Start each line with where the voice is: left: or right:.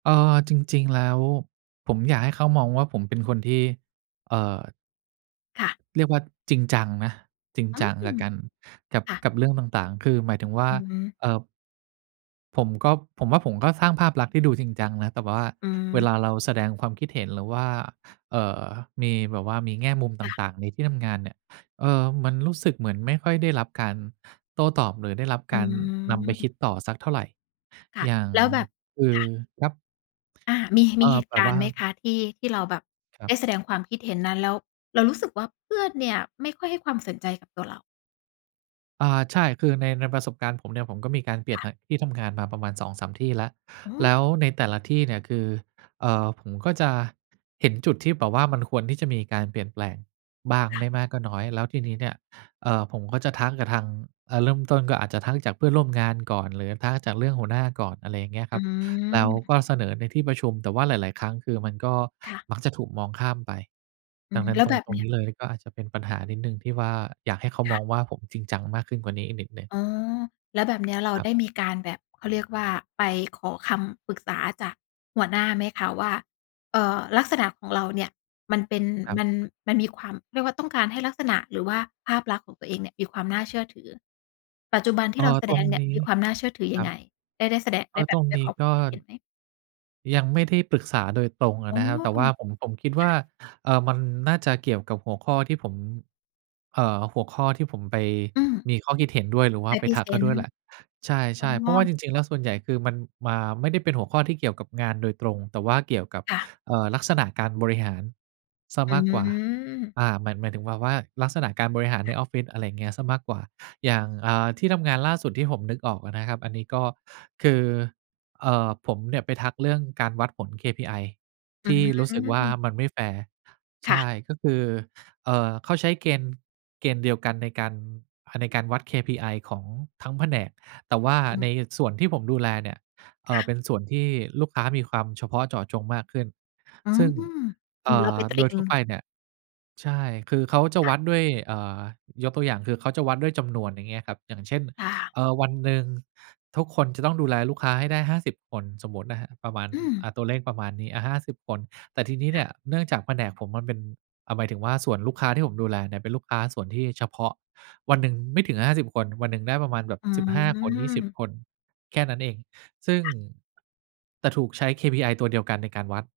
right: เอ่อ จริง ๆ แล้ว ผมอยากให้เขามองว่าผมเป็นคนที่ เอ่อ
left: ค่ะ
right: เรียกว่าจริงจังนะ จริง
left: อื
right: จังแล้ว
left: ม
right: กัน กับ
left: ค่ะ
right: กับเรื่องต่าง ๆ คือหมายถึงว่า
left: อือฮึ
right: เอ่อ ผมก็ ผมว่าผมก็สร้างภาพลักษณ์ที่ดูจริงจังนะ แต่แบบว่า
left: อื
right: เว
left: ม
right: ลาเราแสดงความคิดเห็น หรือว่า เอ่อ มีแบบว่ามีแง่มุมต
left: ค่ะ
right: ่าง ๆ ในที่ทำงานเนี่ย เออ มันรู้สึกเหมือนไม่ค่อยได้รับการโต้ตอบ หรือได้รับ
left: อื
right: การนำไปค
left: ม
right: ิดต่อสักเท่าไร
left: ค่ะ
right: อย่าง
left: แล้วแบบ
right: คื
left: ค
right: อ
left: ่ะ
right: ครับ
left: อา มี ม
right: เอ
left: ี
right: ่
left: เห
right: อ
left: ต
right: แ
left: ุ
right: บ
left: ก
right: บ
left: าร
right: ว
left: ณ
right: ่
left: ์
right: า
left: ไหมคะ ที่ ที่เราแบบ
right: คร
left: ไ
right: ั
left: ด
right: บ
left: ้แสดงความคิดเห็นนั้น แล้วเรารู้สึกว่า เพื่อนเนี่ยไม่ค่อยให้ความสนใจกับตัวเรา?
right: อา ใช่ คือใน ในประสบการณ์ผมเนี่ย ผมก็มีการเปลี
left: ค
right: ่ยน
left: ่ะ
right: ท ที่ทำงานมาประมาณ 2-3 ที่แล้ว
left: อื
right: แล
left: ม
right: ้วในแต่ละที่เนี่ย คือ เอ่อ ผมก็จะเห็นจุดที่แบบว่า มันควรที่จะมีการเปลี่ยนแปลงบ้าง
left: ค่ะ
right: ไม่มากก็น้อย แล้วทีนี้เนี่ย เอ่อ ผมก็จะทักกับทาง เอ่อ เริ่มต้นก็อาจจะทักจากเพื่อนร่วมงานก่อน หรือทักจากเรื่องหัวหน้าก่อน อะไรอย่างเงี้ย
left: อ
right: ค
left: ื
right: รับ แล้วก
left: ม
right: ็เสนอในที่ประชุม แต่ว่าหลาย ๆ ครั้ง คือมันก็
left: ค่ะ
right: มักจะถูกมองข้ามไป
left: อื
right: ดั
left: ม
right: งนั้
left: แล
right: น
left: ้ว
right: ตร
left: แบ
right: ง
left: บ
right: ตร
left: เ
right: ง
left: นี้
right: น
left: ย
right: ี้เลย ก็อาจจะเป็นปัญหานิดหนึ่ง ที่ว่าอยากให้เขา
left: ค
right: ม
left: ่
right: อ
left: ะ
right: งว่า ผมจริงจังมากขึ้นกว่านี้อีกนิดหนึ่ง
left: อ๋อ แล้วแบบเนี้ยเรา
right: ครั
left: ได
right: บ
left: ้มีการแบบ เขาเรียกว่า ไปขอคำปรึกษาจากหัวหน้าไหมคะว่า เอ่อ ลักษณะของเราเนี่ย มันเป็น
right: ครั
left: ม
right: บ
left: ัน มันมีความ เรียกว่าต้องการให้ลักษณะ หรือว่าภาพลักษณ์ของตัวเองเนี่ย มีความน่าเชื่อถือ ปัจจุบันท
right: เ
left: ี
right: อ
left: ่
right: ่อ
left: เราแส
right: ต
left: ด
right: ร
left: ง
right: ง
left: เนี่
right: น
left: ย
right: ี
left: ม
right: ้
left: ีความน่าเชื่อถือ
right: ค
left: ย
right: ร
left: ัง
right: ั
left: ไง
right: บ
left: ได้ ได้แสดง ไ
right: ก
left: ด้
right: ็
left: แบ
right: ตร
left: บ
right: ง
left: ไป
right: นี้
left: ขอค
right: ก
left: ว
right: ็
left: ามคิดเห็นไหม?
right: ยังไม่ได้ปรึกษาโดยตรงอ
left: อ๋
right: ะ
left: อ
right: นะครับ แต่ว่าผม ผมคิดว
left: ค
right: ่า
left: ่ะ
right: เอ่อ มันน่าจะเกี่ยวกับหัวข้อที่ผม เอ่อ หัวข้อที่ผมไป
left: อืม
right: มีข้อคิดเห็นด้วย หรือว่
left: ไ
right: า
left: ป
right: ไป
left: พรี
right: ทั
left: เ
right: ก
left: ซ
right: เขา
left: น
right: ด้
left: ต
right: ว
left: ์
right: ยแหละ ใ
left: อ
right: ช
left: ๋
right: ่ ๆ เพราะว่าจ
left: อ
right: ริง ๆ แล้ว ส่วนใหญ่คือมันมา ไม่ได้เป็นหัวข้อที่เกี่ยวกับงานโดยตรง แต่ว่าเกี่ยวกับ
left: ค่ะ
right: เอ่อ ลักษณะการบริหารเสีย
left: อ
right: มากกว่า
left: ืม
right: อา เหมือนหมายถึงแบบว่า ลักษณะการบริหาร
left: ค
right: ใน
left: ่ะ
right: ออฟฟิศ อะไรเงี้ย เสียมากกว่า อย่าง อ่า ที่ทำงานล่าสุด ที่ผมนึกออกอะนะครับ อันนี้ก็คือ เอ่อ ผมเนี่ยไปทักเรื่องการวัดผล KPI
left: อื
right: ที่รู้สึกว่า
left: ม
right: มันไม่แฟร์
left: ค
right: ใช
left: ่ะ
right: ่ ก็คือ เอ่อ เขาใช้เกณฑ์ เกณฑ์เดียวกันในการ อะ ในการวัด KPI ของทั้งแผนก แต่ว่า
left: อือ
right: ในส่วนที่ผมดูแลเนี่ย เอ
left: ค
right: ่
left: ่
right: อ เ
left: ะ
right: ป็นส่วนที่ลูกค้ามีความเฉพาะเจาะจงมากขึ้น
left: อื
right: ซ
left: ม
right: ึ่ง
left: เ
right: เอ
left: หมือ
right: ่
left: นเราไป
right: อ
left: ต
right: โด
left: ิ
right: ยทั่ว
left: ง
right: ไปเนี่ย ใช่ คือเขาจะ
left: ค่
right: ว
left: ะ
right: ัดด้วย อ่า ยกตัวอย่างคือ เขาจะวัดด้วยจำนวน อย่างเงี้ยครับ อย่างเช่น
left: ค่ะ
right: เอ่อ วันหนึ่งทุกคนจะต้องดูแลลูกค้าให้ได้ 50 คน สมมตินะครับ ประมาณ
left: อืม
right: อ่า ตัวเลขประมาณนี้ อะ 50 คน แต่ทีนี้
left: ค
right: เน
left: ่
right: ี
left: ะ
right: ่ย เนื่องจากแผนกผมมันเป็น อะ หมายถึงว่าส่วนลูกค้าที่ผมดูแลเนี่ย เป็นลูกค้าส่วนที่เฉพาะ วันหนึ่งไม่ถึง 50 คน วันหนึ่งได้ประมาณแบบ
left: อื
right: 15 คน 20
left: ม
right: คน แค่นั้นเอง ซึ่ง
left: ค่ะ
right: แต่ถูกใช้ KPI ตัวเดียวกันในการวัด